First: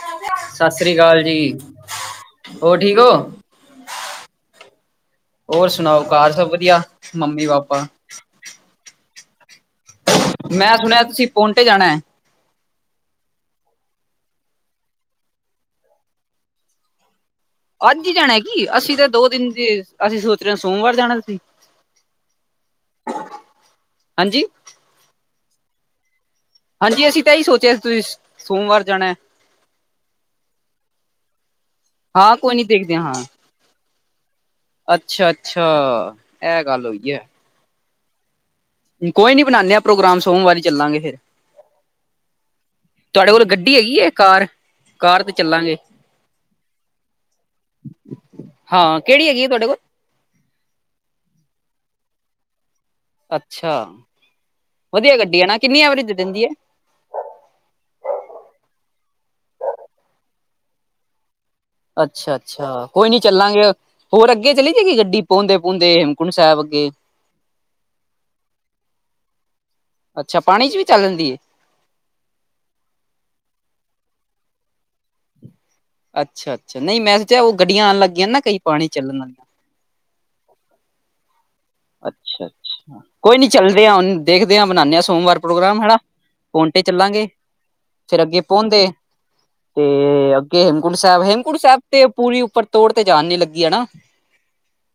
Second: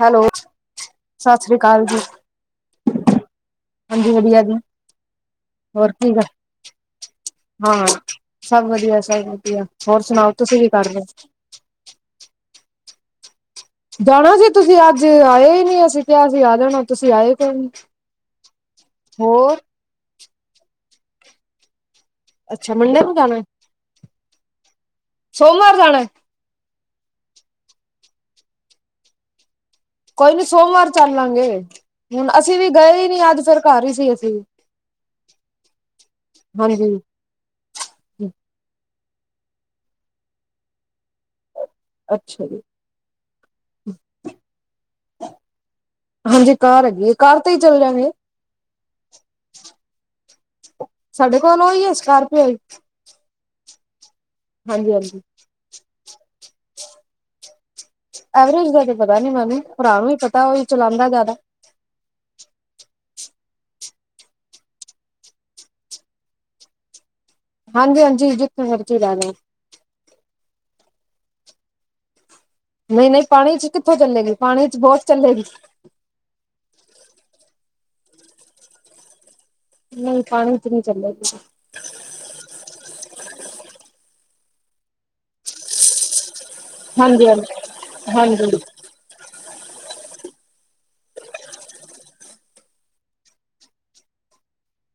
Hello, ਸਤਿ ਸ੍ਰੀ ਅਕਾਲ ਜੀ ਸਤਿ ਸ੍ਰੀ ਅਕਾਲ ਜੀ ਹੋਰ ਠੀਕ ਹੋ ਹਾਂਜੀ ਵਧੀਆ ਜੀ। ਹੋਰ ਸੁਣਾਓ ਕੀ ਕਰ ਘਰ ਸਬ ਵਧੀਆ ਮੰਮੀ-ਪਾਪਾ ਹਾਂ ਸਭ ਵਧੀਆ ਸਭ ਵਧੀਆ, ਹੋਰ ਸੁਣਾਓ? ਤੁਸੀਂ ਕੀ ਮੈਂ ਕਰ ਰਹੇ ਸੁਣਿਆ ਹੋ? ਤੁਸੀਂ ਪੋਟੇ ਜਾਣਾ? ਜਾਣਾ ਸੀ ਤੁਸੀਂ ਅੱਜ ਆਏ ਈ ਨੀ ਅਸੀਂ ਕਿਹਾ ਸੀ ਆ ਜਾਣਾ ਤੁਸੀਂ ਆਏ ਕੋਈ ਨੀ। ਅੱਜ ਈ ਜਾਣਾ ਏ ਕੀ ਅਸੀਂ ਤੇ ਦੋ ਦਿਨ ਹੋਰ ਜੇ ਅਸੀਂ ਸੋਚ ਰਹੇ ਆ ਸੋਮਵਾਰ ਜਾਣਾ ਤੁਸੀਂ ਅੱਛਾ ਮੰਡੇ ਨੂੰ ਜਾਣਾ ਹਾਂਜੀ ਸੋਮਵਾਰ ਜਾਣਾ ਹਾਂਜੀ ਅਸੀ ਤਾਂ ਇਹੀ ਸੋਚਿਆ ਸੀ ਤੁਸੀ ਸੋਮਵਾਰ ਜਾਣਾ ਕੋਈ ਨੀ ਸੋਮਵਾਰ ਚਲ ਲਾਗੇ ਹੁਣ ਹਾਂ ਕੋਈ ਅਸੀ ਨੀ ਵੀ ਗਏ ਦੇਖਦੇ ਹੀ ਨੀ ਅੱਜ ਫਿਰ ਘਰ ਹੀ ਸੀ ਅਸੀ ਅਛਾ- ਅਛਾ ਐ ਗੱਲ ਹਾਂਜੀ। ਹੋਈ ਆ। ਕੋਈ ਨੀ ਬਣਾਣੇ ਆ ਪ੍ਰੋਗਰਾਮ ਸੋਮਵਾਰੀ ਚੱਲਾਗੇ ਫੇਰ ਅਛਾ ਜੀ। ਤੁਹਾਡੇ ਕੋਲ ਗੱਡੀ ਹੈਗੀ ਆ ਕਾਰ? ਕਾਰ ਤੇ ਚੱਲਾਂਗੇ ਹਾਂਜੀ ਕਾਰ ਹੈਗੀ ਆ ਜੀ ਕਾਰ ਤੇ ਹੀ ਚਲ ਜਾਗੇ ਹਾਂ ਕਿਹੜੀ ਹੈਗੀ ਆ ਤੁਹਾਡੇ ਕੋਲ? ਸਾਡੇ ਕੋਲ ਉਹੀ ਆ। ਸਕਾਰਪੀਓ ਹੀ ਅਛਾ ਵਧੀਆ ਹਾਂਜੀ-ਹਾਂਜੀ। ਗੱਡੀ ਐ ਨਾ ਕਿੰਨੀ ਐਵਰੇਜ ਦੇ ਦਿੰਦੀ ਏ? ਐਵਰੇਜ ਦਾ ਤੇ ਪਤਾ ਨੀ ਮੈਨੂੰ ਪਰਾ ਨੂੰ ਹੀ ਪਤਾ ਓਹੀ ਚਲਾਂਦਾ ਜਾਦਾ। ਅਛਾ ਅਛਾ ਕੋਈ ਨੀ ਚਲਾਗੇ। ਹੋਰ ਅਗੇ ਚਲੀ ਜੇਗੀ ਗੱਡੀ ਪੋਂਦੇ ਪੁਨਦੇ ਹੇਮਕੁੰਟ ਸਾਹਿਬ ਅਗਗੇ? ਹਾਂਜੀ- ਹਾਂਜੀ ਜਿਤ ਨਗਰ ਚ ਹੀ ਰੇਨਾ। ਅਛਾ ਪਾਣੀ ਚ ਵੀ ਚੱਲ ਜਾਂਦੀ ਏ? ਨਈ ਨਈ ਪਾਣੀ ਚ ਕਿਥੋ ਚਲੇਗੀ ਪਾਣੀ ਚ ਬੋਤ ਚਲੇਗੀ। ਅਛਾ ਅਛਾ ਨਈ ਮੈ ਸੋਚਿਆ ਓ ਗੱਡੀਆਂ ਆਨ ਲਗੀਆ ਨਾ ਕਈ ਪਾਣੀ ਚਲਣ ਵਾਲੀ। ਨਈ ਪਾਨੀ ਚ ਨੀ ਚਲੇਗੀ। ਅਛਾ ਅਛਾ ਕੋਈ ਨੀ ਚਲਦੇ ਆ ਹੁਨ ਦੇਖਦੇ ਆ ਬਨਾਂਨੇ ਆ ਸੋਮਵਾਰ ਪ੍ਰੋਗਰਾਮ ਹਣਾ। ਪੋਨਟੇ ਚਲਾਗੇ ਹਾਂਜੀ ਹਾਂ ਫੇਰ ਅਗੇ ਹਾਂਜੀ ਪੁੰਦ ਏ। ਤੇ ਅੱਗੇ ਹੇਮਕੁੰਟ ਸਾਹਿਬ ਹੇਮਕੁੰਟ ਸਾਹਿਬ ਤੇ ਪੂਰੀ ਉਪਰ ਤੋੜ ਤੇ ਜਾਨ ਨੀ ਲਗੀ ਹਣਾ।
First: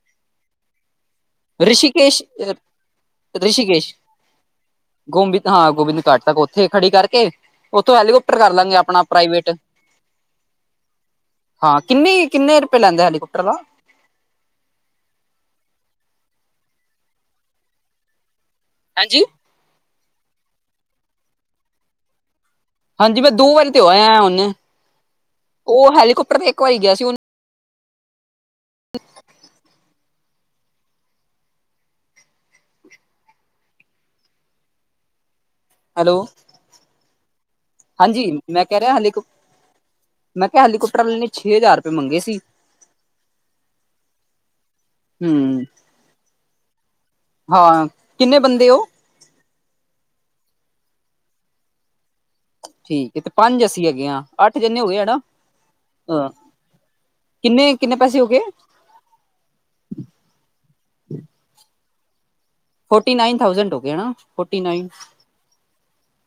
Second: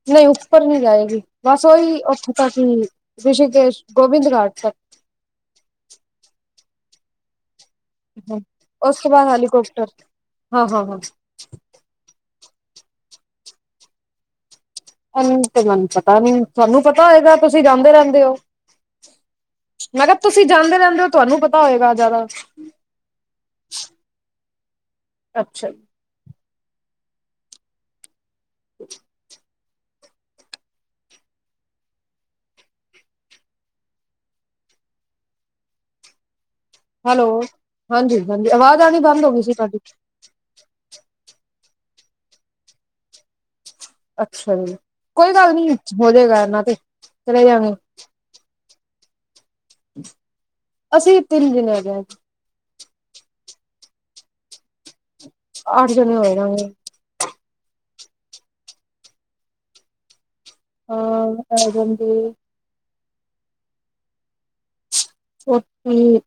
ਨਹੀ ਉਪਰ ਨੀ ਜਾਏਗੀ ਬਸ ਓਹੀ ਰਿਸ਼ੀਕੇਸ਼ ਓਥੇ ਤਕ ਹੀ ਰਿਸ਼ੀਕੇਸ਼ ਗੋਬਿੰਦ ਘਾਟ ਤਕ। ਗੋਬਿੰਤ ਹਾਂ ਗੋਬਿੰਦ ਘਾਟ ਤਕ ਓਥੇ ਖੜੀ ਕਰਕੇ ਓਥੋ ਹੈਲੀਕੋਪਟਰ ਤੱਕ ਕਰ ਲਾਂਗੇ ਉਸ ਅਪਣਾ ਤੋਂ ਬਾਅਦ ਪ੍ਰਾਈਵੇਟ। ਹੈਲੀਕੋਪਟਰ ਹਾਂ ਹਾਂ ਹਾਂ ਹਾਂ ਕਿਨੀ ਕਿਨੇ ਰੁਪੇ ਲੈਂਦਾ ਹੈਲੀਕੋਪਟਰ ਦਾ? ਐਂਜ ਤੇ ਮੇਨੂੰ ਪਤਾ ਨੀ ਤਾਨੂੰ ਪਤਾ ਹੋਏਗਾ ਤੁਸੀ ਜਾਂਦੇ ਰੇਂਦੇ ਓ। ਹਾਂਜੀ। ਮੈਂ ਕਆ ਤੁਸੀ ਜਾਂਦੇ ਰੇਂਦੇ ਓ ਤੁਆਨੂੰ ਪਤਾ ਹੋਏਗਾ ਜਾਦਾ। ਹਾਂਜੀ ਮੈ ਦੋ ਵਾਰੀ ਤੇ ਹੋ ਆਯਾ ਆ ਹੁਨੇ ਅੱਛਾ ਜੀ ਓ ਹੈਲੀਕੋਪਟਰ ਤੇ ਇਕ ਵਾਰੀ ਗਆ ਸੀ ਹੁਨ [inaudible] ਹੈਲੋ। ਹੈਲੋ ਹਾਂਜੀ ਹਾਂਜੀ ਮੈਂ ਕਹਿ ਆਵਾਜ ਰਿਹਾ ਆਨੀ ਹਾਲੀ ਬੰਦ ਹੋ ਗੀ ਸੀ ਤੁਆਡੀ। ਮੈਂ ਕਯਾ ਹੈਲੀਕਾੋਪਟਰ ਵਾਲੇ ਨੇ ਛੇ ਹਜਾਰ ਰੁਪੇ ਮੰਗੇ ਸੀ। ਅਛਾ ਜੀ ਕੋਈ ਗੱਲ ਹਮ ਨੀ ਹੋ ਜੇਗਾ ਐਨਾ ਤੇ ਚਲੇ ਜਾਗੇ। ਕਿਨੇ ਬੰਦੇ ਓ? ਅਸੀ ਤਿਨ ਜਿਨੇ ਹੈਗੇ ਆ। ਠੀਕ ਏ ਤੇ ਪੰਜ ਅਸੀ ਹੈਗੇ ਆ ਅੱਠ ਜਣੇ ਹੋ ਗੇ ਹਣਾ। ਅੱਠ ਜਨੇ ਹੋ ਜਾਨਗੇ। ਕਿਨੇ ਕਿਨੇ ਪੈਸੇ ਹੋ ਗੇ? ਹਾਂ ਆ ਜੰਗੇ। ਫੋਟੀ ਨਾਈਨ ਥਾਉਜ਼ਐਂਡ ਹੋ ਗਏ ਫੋਟੀ ਨਾਈਨ। ਫੋਟੀ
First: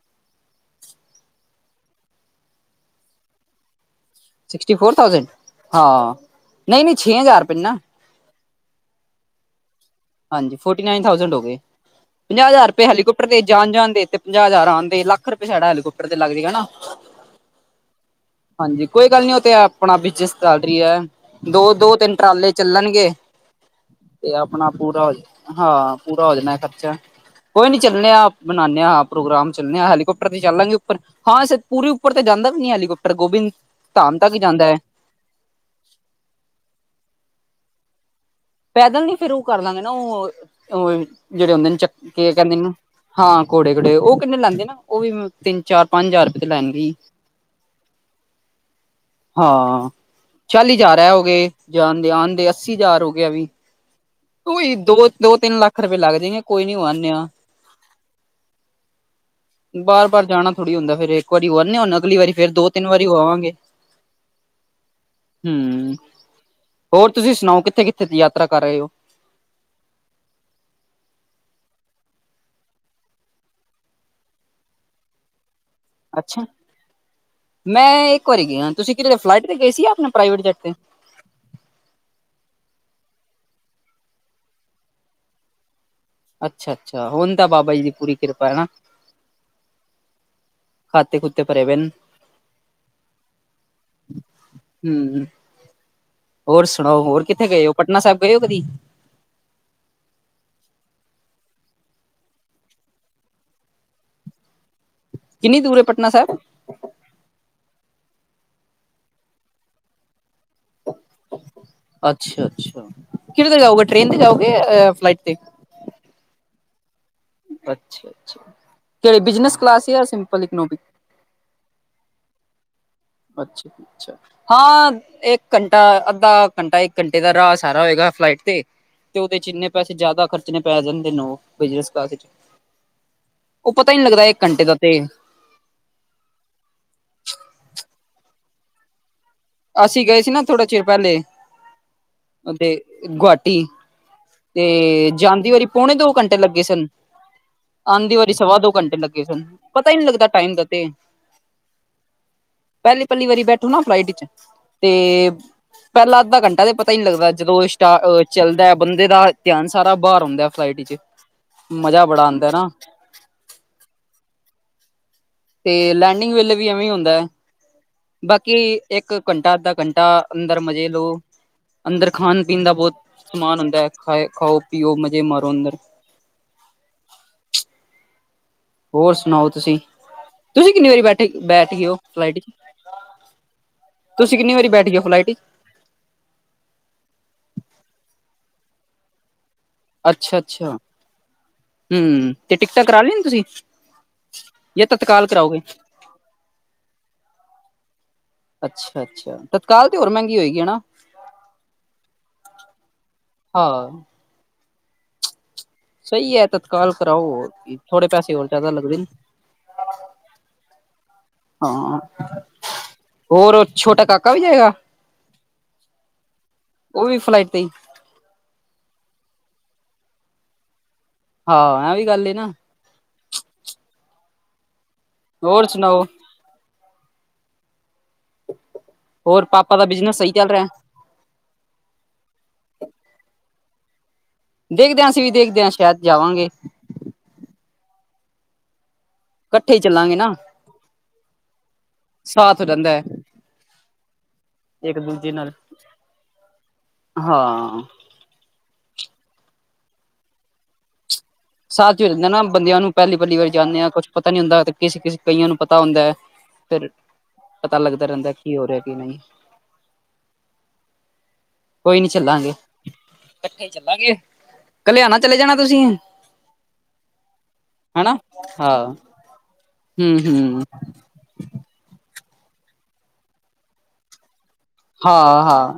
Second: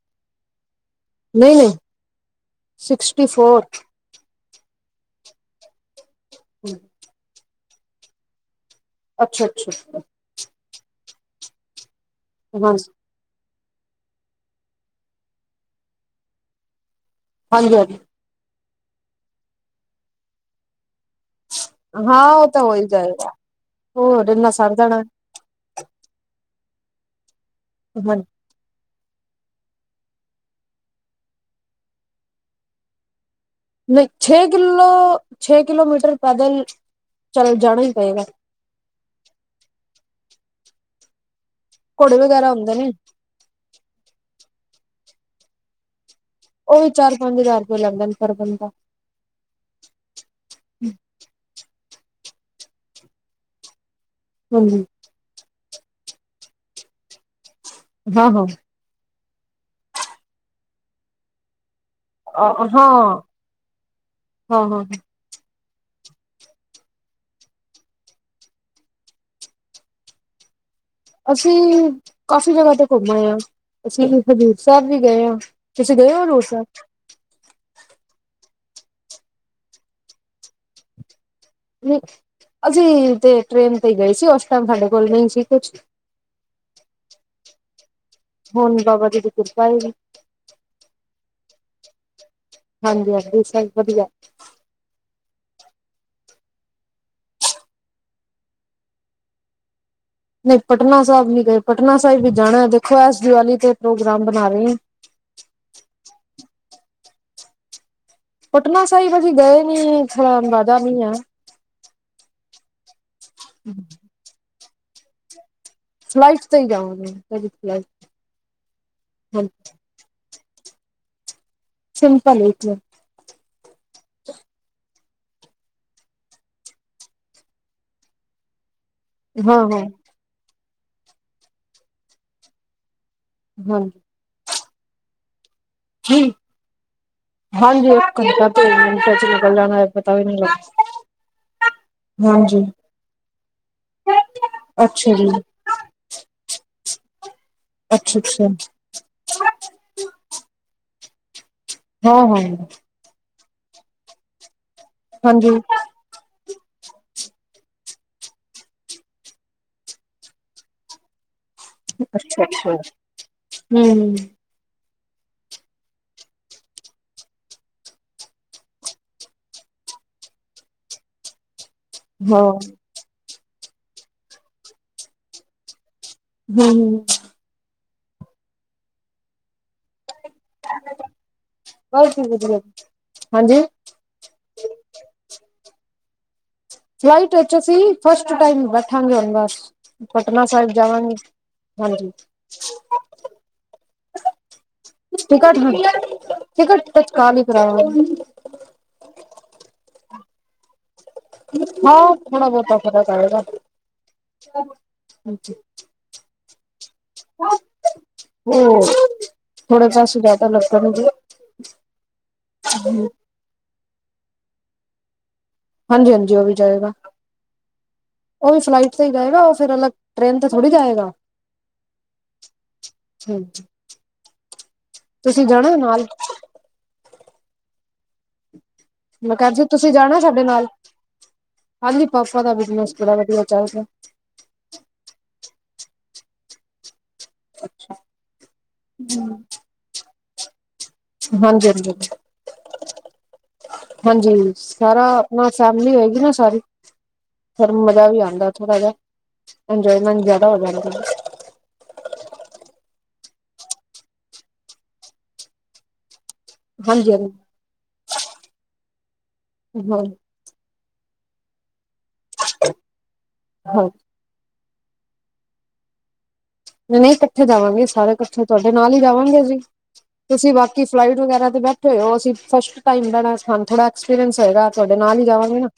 ਨਈ ਨਈ sixty four. Sixty four thousand ਹਾਂ ਨਈ ਨਈ ਛੇ ਹਜਾਰ ਰੁਪੇ ਨੇ ਨਾ। ਅਛਾ- ਅਛਾ। ਹਾਂਜੀ ਫੋਟੀ ਨਾਈਨ ਥਾਊਜੈਂਡ ਹੋ ਗੇ ਪੰਜਾ ਹਜਾਰ ਰੁਪੇ ਹਾਂਜੀ ਹੈਲੀਕੋਪ ਦੇ ਜਾਨ ਜਾਨ ਦੇ ਤੇ ਪੰਜਾ ਹਜਾਰ ਆਨਦੇ ਲੱਖ ਰੁਪੇ ਸਾਡਾ ਹੈਲੀਕੋਪਟਰ ਤੇ ਲੱਗ ਜੇਗਾ ਹੈਨਾ। ਪੰਜ। ਹਾਂਜੀ ਕੋਈ ਗੱਲ ਨੀ ਓ ਤੇ ਆਪਣਾ ਬਿਜਨਸ ਸਟਾਟਰੀ ਐ। ਦੋ ਦੋ ਤਿੰਨ ਹਾਂ ਉਹ ਟ੍ਰਰਾਲੇ ਤਾਂ ਹੋ ਹੀ ਚਲਨਗੇ ਜਾਏਗਾ ਹੋਰ ਤੇ ਇੰਨਾ ਅਪਨਾ ਸਰ ਜਾਣਾ ਹਾਂ ਪੂਰਾ ਹੋ ਜਨਾ ਖਰਚਾ ਕੋਈ ਨੀ ਚੱਲਨੇ ਹਾਂਜੀ ਆ ਬਨਾਨੇ ਆ ਪ੍ਰੋਗਰਾਮ ਚੱਲਨੇ ਆ ਹੈਲੀਕੋਪਟਰ ਤੇ ਚੱਲਾਂਗੇ ਉੱਪਰ। ਹਾਂ ਸ ਪੂਰੇ ਉਪਰ ਤੇ ਜਾਂਦਾ ਵੀ ਨੀ ਹੈਲੀਕੋਪਟਰ ਗੋਬਿੰਦ ਨਈ ਧਾਮ ਤੱਕ ਹੀ ਛੇ ਜਾਂਦਾ ਐ। ਕਿਲੋ ਛੇ ਕਿਲੋਮੀਟਰ ਪੈਦਲ ਚੱਲ ਜਾਣਾ ਈ ਪਏਗਾ। ਪੈਦਲ ਨੀ ਫੇਰ ਓ ਕਰ ਲਾਂਗੇ ਨਾ ਓ ਜੇੜੇ ਹੁੰਦੇ ਨੇ ਚ ਘੋੜੇ ਕਿ ਵਗੈਰਾ ਕੈਂਦੇ ਨੇ ਹੁੰਦੇ ਓਨੂੰ ਹਾਂ ਘੋੜੇ -ਘਾੜੇ ਉਹ ਕਿੰਨੇ ਲੈਂਦੇ ਨਾ ਉਹ ਵੀ ਤਿੰਨ- ਚਾਰ, ਪੰਜ ਹਜ਼ਾਰ। ਤੇ ਉਹ ਵੀ ਲੈਣਗੇ ਚਾਰ, ਪੰਜ ਹਜ਼ਾਰ ਰੁਪਏ ਲੈਂਦਾ ਪਰ ਬੰਦਾ ਹਾਂ ਚਾਲੀ ਹਜ਼ਾਰ ਐ ਹੋ ਗਏ, ਜਾਣਦੇ ਆਣਦੇ ਅੱਸੀ ਹਜ਼ਾਰ ਹੋ ਗਏ ਐ ਵੀ। ਕੋਈ ਹਾਂਜੀ ਦੋ, ਦੋ- ਤਿੰਨ ਲੱਖ ਰੁਪਏ ਲੱਗ ਜਾਏਗੇ ਕੋਈ ਨੀ ਹੋ ਆਨੇ ਆ। ਹਾਂ ਹਾਂ ਬਾਰ -ਬਾਰ ਜਾਣਾ ਥੋੜੀ ਹੁੰਦਾ, ਫਿਰ ਇੱਕ ਵਾਰੀ ਹੋ ਆਨੇ ਆ ਹੁਣ ਅਗਲੀ ਵਾਰੀ ਫੇਰ ਦੋ- ਤਿੰਨ ਹਾਂ ਵਾਰੀ ਹੋ ਆਵਾਂਗੇ। ਹਾਂ ਹਾਂ ਹੂੰ ਹੋਰ ਤੁਸੀਂ ਸੁਣਾਓ ਕਿੱਥੇ -ਕਿੱਥੇ ਦੀ ਯਾਤਰਾ ਕਰ ਆਏ ਔ। ਅਸੀਂ ਕਾਫ਼ੀ ਜਗ੍ਹਾ ਤੇ ਘੁੰਮ ਆਏ ਆ, ਅਸੀਂ ਹਜ਼ੂਰ ਸਾਹਿਬ ਵੀ ਗਏ ਆ। ਤੁਸੀਂ ਗਏ ਔ ਹਜੂਰ ਅੱਛਾ ਸਾਬ ਮੈਂ ਇੱਕ ਵਾਰੀ ਗਈ ਆ ਤੁਸੀਂ ਕਿਦੇ ਤੇ ਫਲਾਈਟ ਤੇ ਗਏ ਸੀ ਜਾ ਆਪਣੇ ਪ੍ਰਾਈਵੇਟ ਜੈਟ ਤੇ। ਨਈ ਅਸੀਂ ਤੇ ਟ੍ਰੇਨ ਤੇ ਗਈ ਸੀ। ਉਸ ਟਾਈਮ ਸਾਡੇ ਕੋਲ ਨਹੀਂ ਸੀ ਕੁਛ ਅੱਛਾ- ਅੱਛਾ ਹੁਣ ਤਾਂ ਬਾਬਾ ਜੀ ਦੀ ਪੂਰੀ ਕਿਰਪਾ ਹੈ ਨਾ ਹੁਣ ਬਾਬਾ ਜੀ ਦੀ ਕਿਰਪਾ ਹੈ ਜੀ। ਖਾਤੇ -ਖੂਤੇ ਭਰੇ ਪਏ ਨ ਹਾਂਜੀ- ਹਾਂਜੀ ਸਹੀ ਵਧੀਆ ਹੂੰ ਹੋਰ ਸੁਣਾਓ ਹੋਰ ਕਿੱਥੇ ਗਏ ਔ ਪਟਨਾ ਸਾਹਿਬ ਗਏ ਓ ਕਦੀ। ਨਈ ਪਟਨਾ ਸਾਹਿਬ ਨੀ ਗਏ ਪਟਨਾ ਸਾਹਿਬ ਵੀ ਜਾਣਾ ਦੇਖੋ ਇਸ ਦੀਵਾਲੀ ਤੇ ਪ੍ਰੋਗਰਾਮ ਬਣਾ ਰਹੇ ਆ। ਕਿੰਨੀ ਦੂਰ ਐ ਪਟਨਾ ਸਾਹਿਬ। ਪਟਨਾ ਸਾਹਿਬ ਅਸੀਂ ਗਏ ਨੀ ਥੋੜਾ ਅੰਦਾਜ਼ਾ ਵੀ ਨੀ ਐ ਅੱਛਾ- ਅੱਛਾ ਕਿਦੇ ਤੇ ਜਾਊਗੇ ਟ੍ਰੇਨ ਤੇ ਜਾਓਗੇ ਅ ਫਲਾਈਟ ਤੇ ਫਲਾਈਟ ਤੇ ਈ ਜਾਵਾਗੇ। ਅੱਛਾ -ਅੱਛਾ ਤੇ ਹਾਂਜੀ ਬਿਜਨਸ ਕਲਾਸ ਯਾ ਸਿੰਪਲ ਇਕਨੋਮਿਕ ਸਿੰਪਲ ਇਚ ਅੱਛਾ ਜੀ ਅੱਛਾ ਹਾਂ ਇੱਕ ਘੰਟਾ, ਅੱਧਾ ਘੰਟਾ, ਇੱਕ ਘੰਟੇ ਦਾ ਰਾਹ ਸਾਰਾ ਹੋਏਗਾ ਫਲਾਈਟ ਤੇ ਤੇ ਉਹਦੇ ਚ ਹਾਂ ਇੰਨੇ ਹਾਂ ਪੈਸੇ ਜ਼ਿਆਦਾ ਖਰਚਣੇ ਪੈ ਜਾਂਦੇ ਨੋ ਉਹ ਬਿਜਨਸ ਕਲਾਸ ਚ ਉਹ ਪਤਾ ਹੀ ਨਹੀਂ ਹਾਂਜੀ ਲੱਗਦਾ ਇੱਕ ਘੰਟੇ ਦਾ ਤੇ ਹੂ ਹਾਂਜੀ, ਇੱਕ ਘੰਟਾ ਤੇ ਮਿੰਟਾਂ ਚ ਨਿਕਲ ਜਾਣਾ ਹੈ ਅਸੀਂ ਪਤਾ ਗਏ ਵੀ ਸੀ ਨਹੀਂ ਨਾ, ਥੋੜਾ ਚਿਰ ਲੱਗਦਾ ਪਹਿਲੇ ਹਾਂਜੀ ਤੇ ਗੁਆਟੀ ਤੇ ਅੱਛਾ ਜੀ ਜਾਂਦੀ ਵਾਰੀ ਪੌਣੇ ਦੋ ਘੰਟੇ ਲੱਗੇ ਸਨ, ਆਂਦੀ ਅੱਛਾ ਵਾਰੀ ਅੱਛਾ ਸਵਾ ਦੋ ਘੰਟੇ ਲੱਗੇ ਸਨ। ਪਤਾ ਈ ਨੀ ਲੱਗਦਾ ਟਾਈਮ ਦਾ ਤੇ ਹਾਂ ਹਾਂ ਪਹਿਲੀ -ਪਹਿਲੀ ਵਾਰੀ ਬੈਠੋ ਨਾ ਫਲਾਈਟ ਇਚ ਤੇ ਹਾਂਜੀ ਪਹਿਲਾਂ ਅੱਧਾ ਘੰਟਾ ਤਾਂ ਪਤਾ ਈ ਨਹੀਂ ਲੱਗਦਾ ਜਦੋਂ ਸਟਾਰਟ ਚੱਲਦਾ ਬੰਦੇ ਦਾ ਧਿਆਨ ਸਾਰਾ ਬਾਹਰ ਹੁੰਦਾ ਫਲਾਈਟ ਇਚ ਮਜਾ ਬੜਾ ਆਉਂਦਾ ਨਾ ਹੂ ਤੇ ਲੈਂਡਿੰਗ ਵੇਲੇ ਵੀ ਐਵੇਂ ਈ ਹੁੰਦਾ ਏ ਬਾਕੀ ਇੱਕ ਘੰਟਾ, ਅੱਧਾ ਘੰਟਾ ਅੰਦਰ ਮਜ਼ੇ ਲਓ ਅੰਦਰ ਖਾਣ ਹਾਂ ਪੀਣ ਦਾ ਬਹੁਤ ਸਮਾਨ ਹੁੰਦਾ, ਖਾ ਖਾਓ ਪੀਓ ਮਜ਼ੇ ਮਾਰੋ ਅੰਦਰ। ਹੂੰ ਹੋਰ ਸੁਣਾਓ ਤੁਸੀਂ ਤੁਸੀਂ ਕਿੰਨੀ ਵਾਰੀ ਬੈਠੇ ਬੈਠ ਗਏ ਔ ਬਹੁਤ ਹੀ ਫਲਾਈਟ ਚ ਵਧੀਆ ਹਾਂਜੀ ਤੁਸੀਂ ਕਿੰਨੀ ਵਾਰੀ ਬੈਠ ਗਏ ਹੋ ਫਲਾਈਟ ਚ ਫਲਾਈਟ ਵਿੱਚ ਅਸੀਂ, ਫਸਟ ਟਾਈਮ ਬੈਠਾਂਗੇ ਹੁਣ ਬਸ। ਪਟਨਾ ਸਾਹਿਬ ਅੱਛਾ-ਅੱਛਾ, ਜਾਵਾਂਗੇ ਹਾਂਜੀ ਹੂੰ, ਤੇ ਟਿਕਟਾਂ ਕਰਾ ਲੀਆਂ ਨੇ ਤੁਸੀਂ? ਯਾ ਤਤਕਾਲ ਟਿਕਟ ਕਰਾਓਗੇ? ਟਿਕਟ, ਤਤਕਾਲ ਈ ਕਰਾਂਵਾ ਅੱਛਾ-ਅੱਛਾ, ਤਤਕਾਲ ਤੇ ਹੋਰ ਮਹਿੰਗੀ ਹੋਏਗੀ ਹਨਾ? ਹਾਂ, ਥੋੜਾ-ਬਹੋਤਾ ਫਰਕ ਆਏਗਾ। ਹਾ [inaudible] ਸਹੀ ਐ। ਤਤਕਾਲ ਕਰਾਓ ਹੋਰ ਕੀ, ਥੋੜੇ ਪੈਸੇ ਹੋਰ ਜ਼ਿਆਦਾ ਉਹ ਲੱਗਦੇ ਨੇ। ਥੋੜੇ ਪੈਸੇ ਜ਼ਿਆਦਾ ਲੱਗਣਗੇ ਹਾਂ, ਹੋਰ, ਛੋਟਾ ਕਾਕਾ ਵੀ ਜਾਏਗਾ? ਹਾਂਜੀ-ਹਾਂਜੀ, ਉਹ ਵੀ ਜਾਏਗਾ। ਉਹ ਵੀ ਫਲਾਈਟ ਤੇ ਹੀ ਉਹ ਵੀ ਫਲਾਈਟ ਤੇ ਈ ਜਾਏਗਾ, ਉਹ ਫਿਰ ਅਲੱਗ ਟ੍ਰੇਨ ਤੇ ਥੋੜ੍ਹੀ ਜਾਏਗਾ। ਹਾਂ, ਐਵੀ ਗੱਲ ਏ ਨਾ। ਅੱ, ਤੁਸੀਂ ਹੋਰ ਜਾਣਾ ਸੁਣਾਓ ਨਾਲ? ਮੈਂ ਹੋਰ ਕਿਆ ਆਜੋ ਪਾਪਾ ਦਾ ਤੁਸੀਂ ਜਾਣਾ ਬਿਜਨਸ ਸਹੀ ਸਾਡੇ ਚੱਲ ਨਾਲ, ਰਿਹਾ ਹਾਂਜੀ, ਪਾਪਾ ਦਾ ਬਿਜ਼ਨਸ ਬੜਾ ਵਧੀਆ ਚੱਲ ਰਿਹਾ। ਦੇਖਦੇ ਆ ਅਸੀਂ ਵੀ ਦੇਖਦੇ ਆ, ਸ਼ਾਇਦ ਜਾਵਾਂਗੇ। ਅੱਛਾ, ਹੂੰ। ਕੱਠੇ ਈ ਚੱਲਾਂਗੇ ਨਾ। ਹਾਂਜੀ-ਹਾਂਜੀ, ਹਾਂਜੀ। ਸਾਥ ਹੋ ਜਾਂਦਾ ਹੈ ਹਾਂਜੀ, ਇੱਕ ਸਾਰਾ ਦੂਜੇ ਅਪਨਾ, ਨਾਲ ਫੈਮਲੀ ਹੋਏਗੀ ਨਾ ਸਾਰੀ ਫਿਰ ਹਾਂ ਮਜ਼ਾ ਵੀ ਆਂਦਾ ਥੋੜਾ ਜਹਾ, ਇੰਜੋਏਮੈਂਟ ਜ਼ਿਆਦਾ ਹੋ ਜਾਂਦੀ ਏ। ਸਾਥ ਝਿੜਕਦੇ ਨਾ ਬੰਦਿਆਂ ਨੂੰ, ਪਹਿਲੀ-ਪਹਿਲੀ ਵਾਰੀ ਜਾਂਨੇ ਆ, ਕੁਛ ਪਤਾ ਨੀ ਹੁੰਦਾ ਕਿਸੇ-ਕਿਸੇ ਕਈਆਂ ਨੂੰ ਪਤਾ ਹੁੰਦੈ। ਫਿਰ, ਹਾਂਜੀ ਹਾਂਜੀ ਪਤਾ ਲੱਗਦਾ ਰਹਿੰਦਾ ਕੀ ਹੋ ਰਿਹਾ, ਕੀ ਨਹੀਂ। ਹੋਰ? ਕੋਈ ਨੀ ਚੱਲਾਂਗੇ, ਇਕੱਠੇ ਹਾਂ ਚੱਲਾਂਗੇ ਕਲਿਆ ਨਾ ਚਲੇ ਜਾਣਾ ਤੁਸੀ। ਨਹੀਂ ਇਕੱਠੇ ਜਾਵਾਂਗੇ, ਸਾਰੇ ਇਕੱਠੇ ਤੁਵਾਡੇ ਹਾਂ ਨਾਲ ਈ ਜਾਵਾਂਗੇ ਜੀ, ਹਮ ਤੁਸੀਂ ਹਮ ਬਾਕੀ ਫਲਾਈਟ ਵਗੈਰਾ ਤੇ ਬੈਠੇ ਹੋਏ ਓ, ਅਸੀਂ ਫਸਟ ਟਾਈਮ ਬੈਣਾ, ਸਾਨੂੰ ਥੋੜ੍ਹਾ ਐਕਸਪੀਰੀਅਂਸ ਹੋਏਗਾ, ਤੁਹਾਡੇ ਨਾਲ ਈ ਹਾਂ ਜਾਵਾਂਗੇ ਨਾ। ਹਾਂ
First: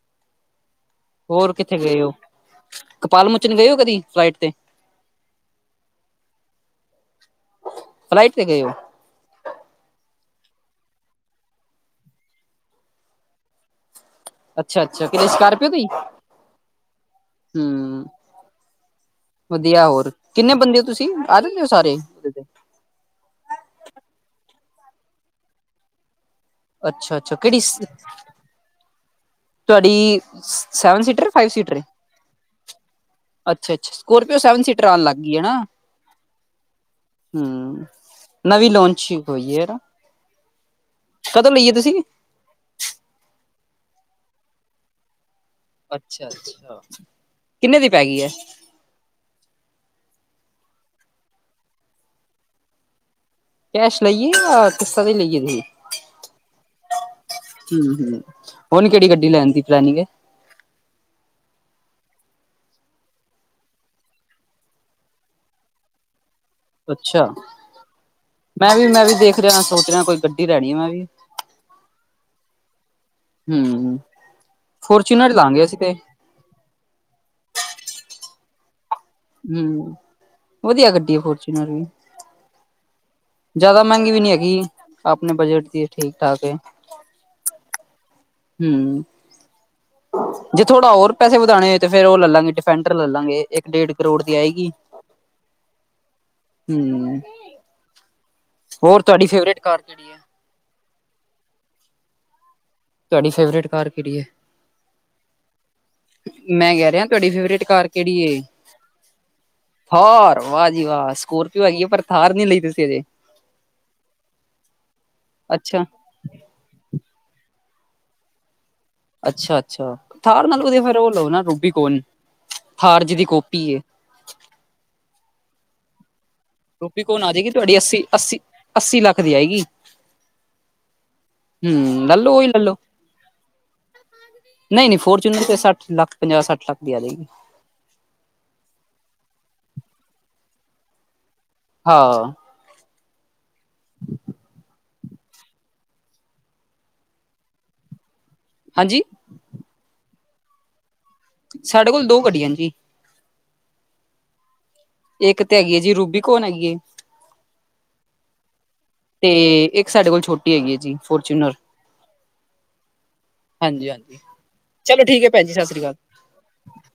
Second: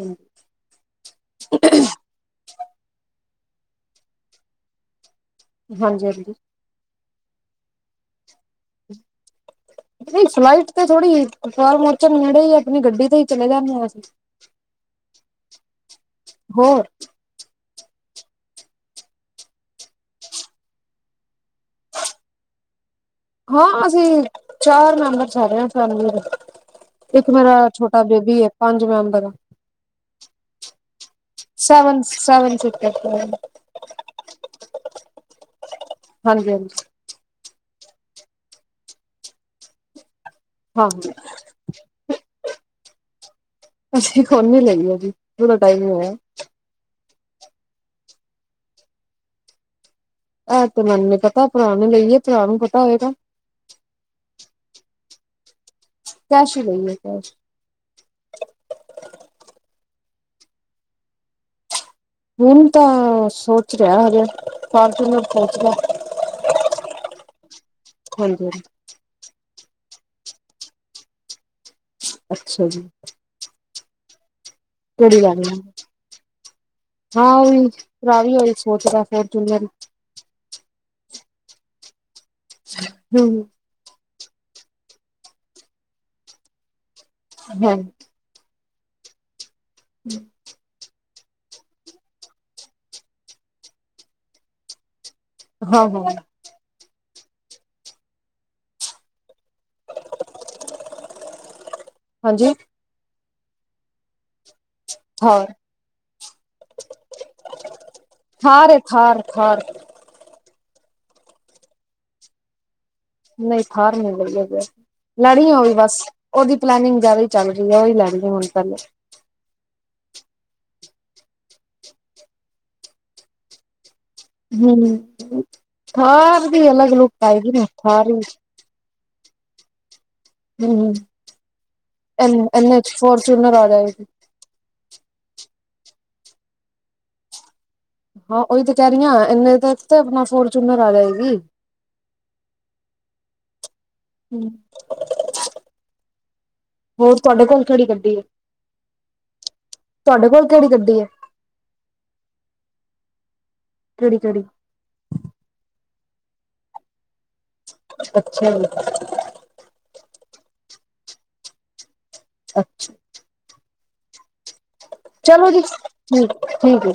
ਹੰ ਹੋਰ ਕਿੱਥੇ ਗਏ ਓ, ਕਪਾਲਮੋਚਨ ਗਏ ਓ, ਕਦੀ ਫਲਾਈਟ ਤੇ? ਹਾਂਜੀ-ਹਾਂਜੀ। ਫਲਾਈਟ ਤੇ ਗਏ ਓ? [inaudible] ਨਹੀਂ ਫਲਾਈਟ ਤੇ ਥੋੜ੍ਹੀ, ਕਪਾਲਮੋਰਨ ਨੇੜੇ ਈ ਐ, ਆਪਣੀ ਗੱਡੀ ਤੇ ਈ ਚਲੇ ਜਾਂਨੇੇ ਆ ਅਸੀ। ਅੱਛਾ-ਅੱਛਾ, ਕਿਤੇ ਸਕਾਰਪੀਓ ਤੇ ਈ? ਹੋਰ ਹੂੰ, ਵਧੀਆ ਹੋਰ, ਕਿੰਨੇ ਬੰਦੇ ਓ ਤੁਸੀਂ, ਆ ਜਾਂਦੇ ਓ ਸਾਰੇ? [inaudible] ਹਾਂ ਅਸੀਂ, ਚਾਰ ਮੈਂਬਰ ਸਾਰੇ ਆ ਫੈਮਲੀ ਅੱਛਾ ਦੇ। ਇੱਕ ਅੱਛਾ ਕਿਹੜੀ ਮੇਰਾ ਛੋਟਾ ਬੇਬੀ ਏ, ਪੰਜ ਮੈਂਬਰ ਆ। ਤੁਵਾਡੀ, ਸੈਵਨ ਸੀਟਰ, ਫਾਈਵ ਸੀ ਸੈਵਨ, ਸੈਵਨ ਸੀਟਰ ਹਾਂਜੀ ਅੱਛਾ-ਅੱਛਾ, ਸਕੋਰਪੀਓ ਸੈਵਨ ਸੀਟਰ ਆਣ ਲੱਗ ਗਈ ਏ ਨਾ। ਹਾਂਜੀ ਹੂੰ, ਨਵੀਂ ਲੌਂਚੀਗ ਹੋਈਏ ਨਾ? ਹਾਂ, ਕਦੋਂ ਲਈਏ ਤੁਸੀਂ ਅਸੀ ਕੋਂਦ ਦੀ ਲਈ ਆ ਜੀ। ਥੋੜਾ ਟਾਈਮ ਹੀ ਹੋਇਆ। ਅੱਛਾ, ਅੱਛਾ ਕਿੰਨੇ ਦੀ ਪੈ ਗਈ ਐ ਇਹ ਤੇ ਮੈਨੂੰ ਨੀ ਪਤਾ ਭਰਾ ਨੇ ਲਈ ਭਰਾ ਨੂੰ ਪਤਾ ਹੋਏਗਾ ਕੈਸ਼ ਲਈ ਜਾਂ ਕਿਸ਼ਤਾਂ ਤੇ ਲਈਏ ਤੁਸੀਂ ਕੈਸ਼ ਹੀ ਲਈਏ ਕੈਸ਼ ਹੂੰ, ਹੂੰ ਹੁਣ ਕਿਹੜੀ ਗੱਡੀ ਲੈਣ ਦੀ ਪਲੈਨਿੰਗ ਐ ਹੁਣ ਤਾਂ ਸੋਚ ਰਹੇ ਹਜੇ ਫਾਰਚੂਨਰ ਸੋਚ ਰਹੇ ਅੱਛਾ ਹਾਂਜੀ ਹਾਂਜੀ। ਮੈਂ ਵੀ ਮੈਂ ਵੀ ਦੇਖ ਰਿਹਾ ਸੋਚ ਰਿਹਾ ਕੋਈ ਗੱਡੀ ਲੈਣੀ ਮੈਂ ਵੀ ਅੱਛਾ ਜੀ ਹਮ ਕਿਹੜੀ ਫੋਰਚੂਨਰ ਲੈਣੀ ਲਾਂਗੇ ਅਸੀਂ ਆ ਤੇ ਹਾਂ ਇਹੀ ਭਰਾ ਵੀ ਉਹੀ ਸੋਚਦਾ ਫੋਰਚੂਨਰ ਹਮ ਵਧੀਆ ਗੱਡੀ ਫੋਰਚੂਨਰ ਵੀ ਹਮ ਜ਼ਿਆਦਾ ਮਹਿੰਗੀ ਵੀ ਨਹੀਂ ਹੈਗੀ ਆਪਣੇ ਬਜਟ ਦੀ ਹੈ ਠੀਕ -ਠਾਕ ਹੈ ਹੈਲਥ ਹਮ ਹਮ ਜੇ ਥੋੜਾ ਹੋਰ ਪੈਸੇ ਵਧਾਣੇ ਹੋਏ ਤੇ ਫੇਰ ਉਹ ਲੈ ਲਾਂਗੇ ਡਿਫੈਂਡਰ ਲੈ ਲਾਂਗੇ ਇੱਕ ਡੇਢ ਕਰੋੜ ਦੀ ਆਏਗੀ ਹਾਹੋ ਹਮ, ਹੋਰ ਤੁਹਾਡੀ ਫੇਵਰੇਟ ਕਾਰ ਕਿਹੜੀ ਐ [inaudible] ਹਾਂਜੀ ਤੁਹਾਡੀ ਫੇਵਰੇਟ ਕਾਰ ਕਿਹੜੀ ਐ ਥਾਰ ਮੈਂ ਕਹਿ ਰਿਹਾ ਤੁਹਾਡੀ ਫੇਵਰੇਟ ਕਾਰ ਕਿਹੜੀ ਏ ਥਾਰ ਏ ਥਾਰ ਥਾਰ ਥਾਰ, ਵਾਹ ਜੀ ਵਾਹ ਸਕੋਰਪੀਓ ਹੈਗੀ ਏ ਪਰ ਥਾਰ ਨਹੀਂ ਲਈ ਤੁਸੀਂ ਅਜੇ ਨਹੀਂ ਥਾਰ ਨਹੀਂ ਲਈ ਹਜੇ ਲੈਣੀ ਉਹ ਵੀ ਅੱਛਾ, ਬਸ ਉਹਦੀ ਪਲੈਨਿੰਗ ਜ਼ਿਆਦਾ ਹੀ ਚੱਲ ਰਹੀ ਹੈ ਉਹੀ ਲੈਣੀ ਹੁਣ ਪਹਿਲੇ ਅੱਛਾ -ਅੱਛਾ ਥਾਰ ਨਾਲੋ ਵਧੀਆ ਫੇਰ ਉਹ ਲਓ ਨਾ ਰੂਬੀਕੋਣ ਥਾਰ ਜਿਹਦੀ ਕੋਪੀ ਏ ਹਮ ਥਾਰ ਦੀ ਅਲੱਗ ਲੁੱਕ ਰੂਬੀਕੋਨ ਆ ਜਾਏਗੀ ਆਏਗੀ ਨਾ ਤੁਹਾਡੀ ਅੱਸੀ, ਥਾਰ ਦੀ ਅੱਸੀ ਅੱਸੀ ਲੱਖ ਦੀ ਆਏਗੀ ਹਮ -ਹਮ ਹੂੰ ਲੈ ਲਓ ਐਨੇ, ਉਹੀ ਲੈ ਐਨੇ 'ਚ ਫੋਰਚੂਨਰ ਆ ਜਾਏਗੀ ਨਹੀਂ- ਨਹੀਂ ਫੋਰਚੂਨਰ ਸੱਠ ਲੱਖ ਪੰਜਾਹ ਸੱਠ ਲੱਖ ਦੀ ਆਜੇਗੀ ਹਾਂ ਉਹੀ ਤੇ ਕਹਿ ਰਹੀਆਂ ਇੰਨੇ ਤੇ ਆਪਣਾ ਫੋਰਚੂਨਰ ਆ ਜਾਏਗੀ ਹਾਂ [inaudible] ਹਮ ਹੋਰ ਤੁਹਾਡੇ ਕੋਲ ਕਿਹੜੀ ਗੱਡੀ ਹੈ ਹਾਂਜੀ ਤੁਹਾਡੇ ਕੋਲ ਕਿਹੜੀ ਗੱਡੀ ਐ ਸਾਡੇ ਕੋਲ ਦੋ ਗੱਡੀਆਂ ਜੀ ਕਿਹੜੀ ਕਿਹੜੀ ਇੱਕ ਤੇ ਹੈਗੀ ਹੈ ਜੀ ਰੂਬੀਕੌਣ ਹੈਗੀ ਏ ਅੱਛਾ ਜੀ ਤੇ ਇੱਕ ਸਾਡੇ ਕੋਲ ਛੋਟੀ ਹੈਗੀ ਜੀ ਫੋਰਚੂਨਰ ਅੱਛਾ- ਅੱਛਾ ਹਾਂਜੀ ਹਾਂਜੀ ਠੀਕ ਹੈ ਭੈਣ ਚਲੋ ਜੀ ਸਤਿ ਸ੍ਰੀ ਅਕਾਲ ਠੀਕ ਠੀਕ ਏ।